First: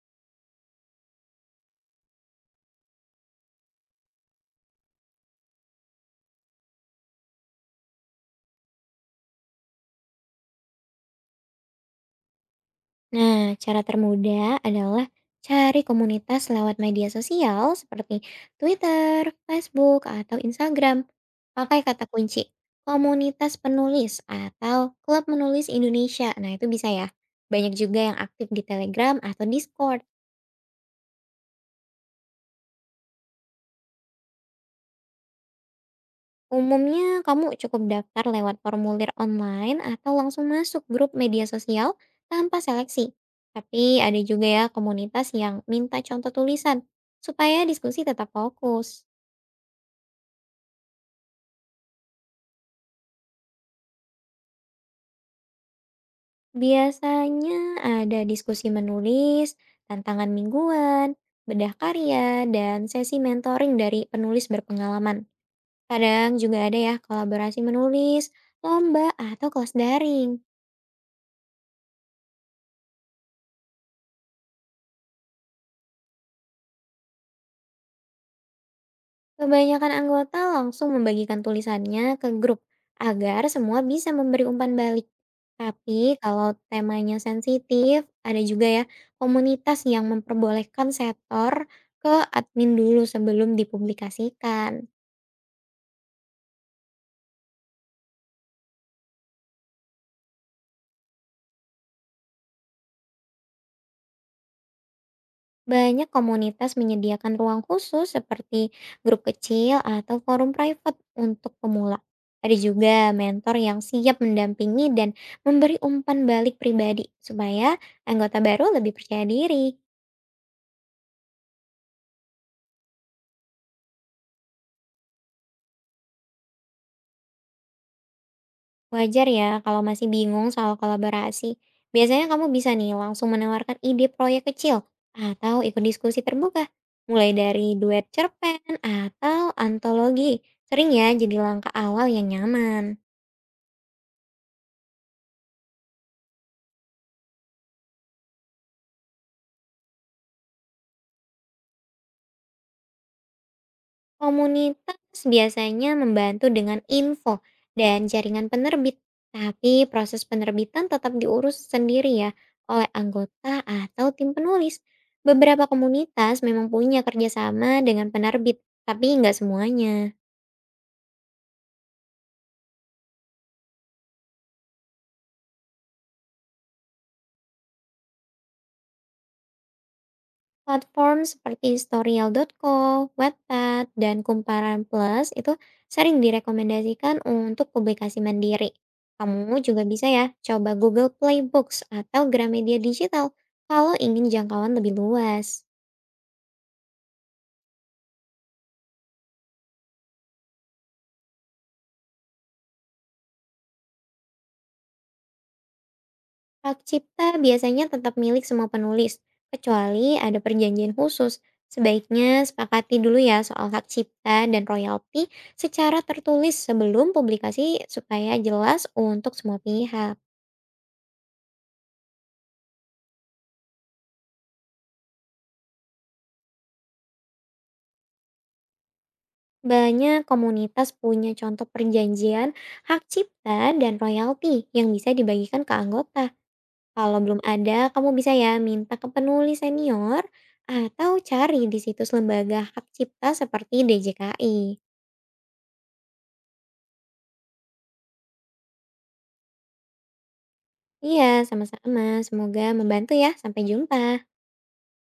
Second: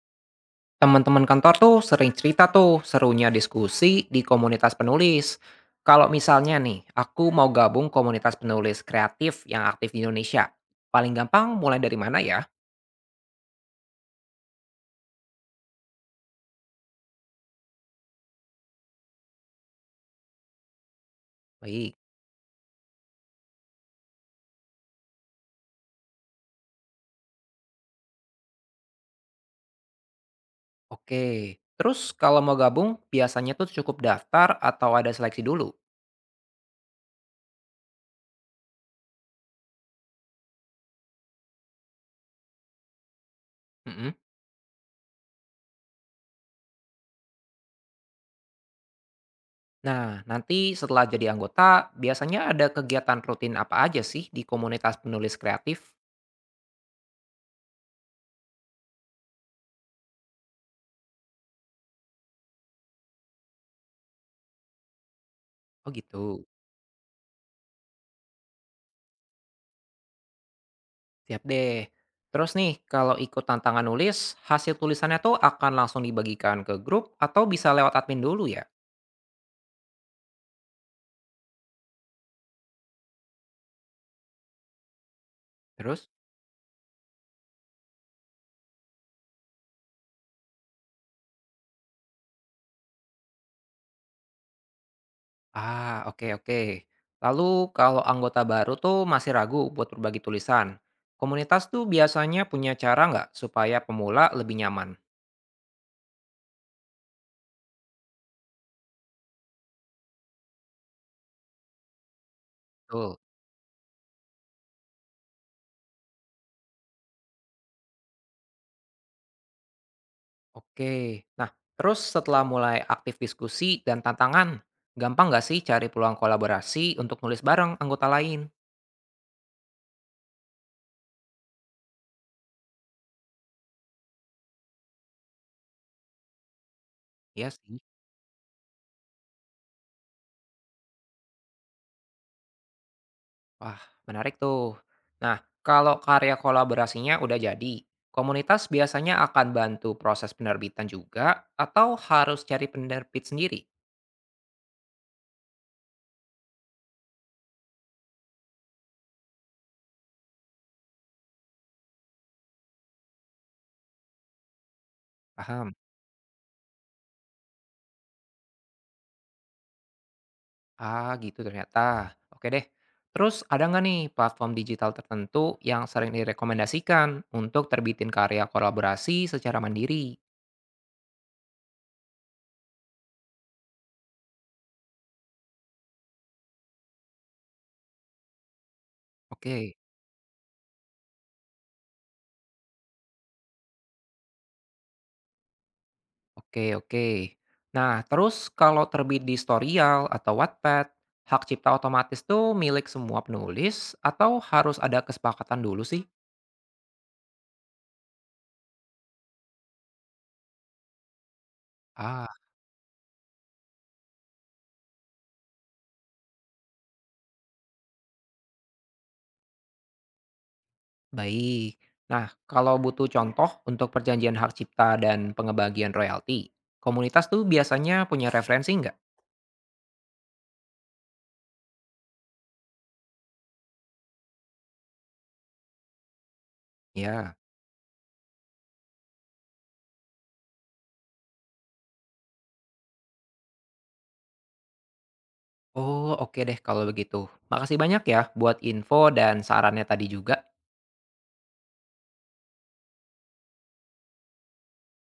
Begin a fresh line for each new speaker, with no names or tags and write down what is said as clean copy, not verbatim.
Teman-teman kantor tuh sering cerita tuh serunya diskusi di komunitas penulis. Kalau misalnya nih, aku mau gabung komunitas penulis kreatif yang aktif di Indonesia. Paling gampang mulai dari mana ya?
Nah, cara termudah adalah cari komunitas lewat media sosial seperti Twitter, Facebook, atau Instagram. Pakai
Baik.
kata kunci, komunitas penulis atau klub menulis Indonesia. Nah, itu bisa ya. Banyak juga yang aktif di Telegram atau Discord.
Oke. Terus kalau mau gabung, biasanya tuh cukup daftar atau ada seleksi dulu.
Umumnya kamu cukup daftar lewat formulir online atau langsung masuk grup media sosial tanpa seleksi. Tapi
Mm-mm.
ada juga ya komunitas yang minta contoh tulisan supaya diskusi tetap fokus.
Nah, nanti setelah jadi anggota, biasanya ada kegiatan rutin apa aja sih di komunitas penulis kreatif?
Biasanya ada diskusi menulis, tantangan mingguan, bedah karya, dan sesi mentoring dari penulis berpengalaman.
Oh
Kadang
gitu.
juga ada ya kolaborasi menulis, lomba, atau kelas daring.
Siap deh. Terus nih, kalau ikut tantangan nulis, hasil tulisannya tuh akan langsung dibagikan ke grup atau bisa lewat admin dulu ya?
Kebanyakan anggota langsung membagikan tulisannya ke grup agar semua bisa memberi umpan balik.
Terus?
Tapi kalau temanya sensitif, ada juga ya komunitas yang memperbolehkan setor ke admin dulu sebelum dipublikasikan.
Ah, oke oke. Lalu kalau anggota baru tuh masih ragu buat berbagi tulisan. Komunitas tuh biasanya punya cara nggak supaya pemula lebih nyaman?
Banyak komunitas menyediakan ruang khusus seperti grup kecil atau forum private untuk pemula. Ada juga
Tuh,
mentor yang siap mendampingi dan memberi umpan balik pribadi supaya anggota baru lebih percaya diri.
oke. Nah, terus setelah mulai aktif diskusi dan tantangan, gampang nggak sih cari peluang kolaborasi untuk nulis bareng anggota lain?
Wajar ya kalau masih bingung soal kolaborasi. Biasanya kamu bisa nih langsung menawarkan ide proyek kecil atau ikut diskusi terbuka. Mulai
Iya
dari
sih.
duet cerpen atau antologi. Sering ya jadi langkah awal yang nyaman.
Wah, menarik tuh. Nah, kalau karya kolaborasinya udah jadi, komunitas biasanya akan bantu proses penerbitan juga atau harus cari penerbit sendiri?
Komunitas biasanya membantu dengan info dan jaringan penerbit, tapi proses penerbitan tetap diurus sendiri ya oleh anggota atau tim penulis. Beberapa
Paham?
komunitas memang punya kerjasama dengan penerbit, tapi nggak semuanya.
Ah, gitu ternyata. Oke deh. Terus ada nggak nih platform digital tertentu yang sering direkomendasikan untuk terbitin karya kolaborasi secara mandiri?
Platform seperti historial.co, Wattpad, dan Kumparan Plus itu sering direkomendasikan untuk publikasi mandiri. Kamu
Oke.
juga bisa ya coba Google Play Books atau Gramedia Digital kalau ingin jangkauan lebih luas.
Oke, oke. Nah, terus kalau terbit di Storyal atau Wattpad, hak cipta otomatis tuh milik semua penulis atau harus ada kesepakatan dulu sih?
Hak cipta biasanya tetap milik semua penulis, kecuali ada perjanjian khusus.
Ah,
Sebaiknya sepakati dulu ya soal hak cipta dan royalti secara tertulis sebelum publikasi supaya jelas untuk semua pihak.
baik. Nah, kalau butuh contoh untuk perjanjian hak cipta dan pengebagian royalti, komunitas tuh biasanya punya referensi nggak?
Banyak komunitas punya contoh perjanjian hak cipta dan royalti yang bisa dibagikan ke anggota. Kalau
Ya.
belum ada, kamu bisa ya minta ke penulis senior atau cari di situs lembaga hak cipta seperti DJKI.
Oh, oke deh kalau begitu. Makasih banyak ya buat info dan sarannya tadi juga.
Iya, sama-sama. Semoga membantu ya. Sampai jumpa.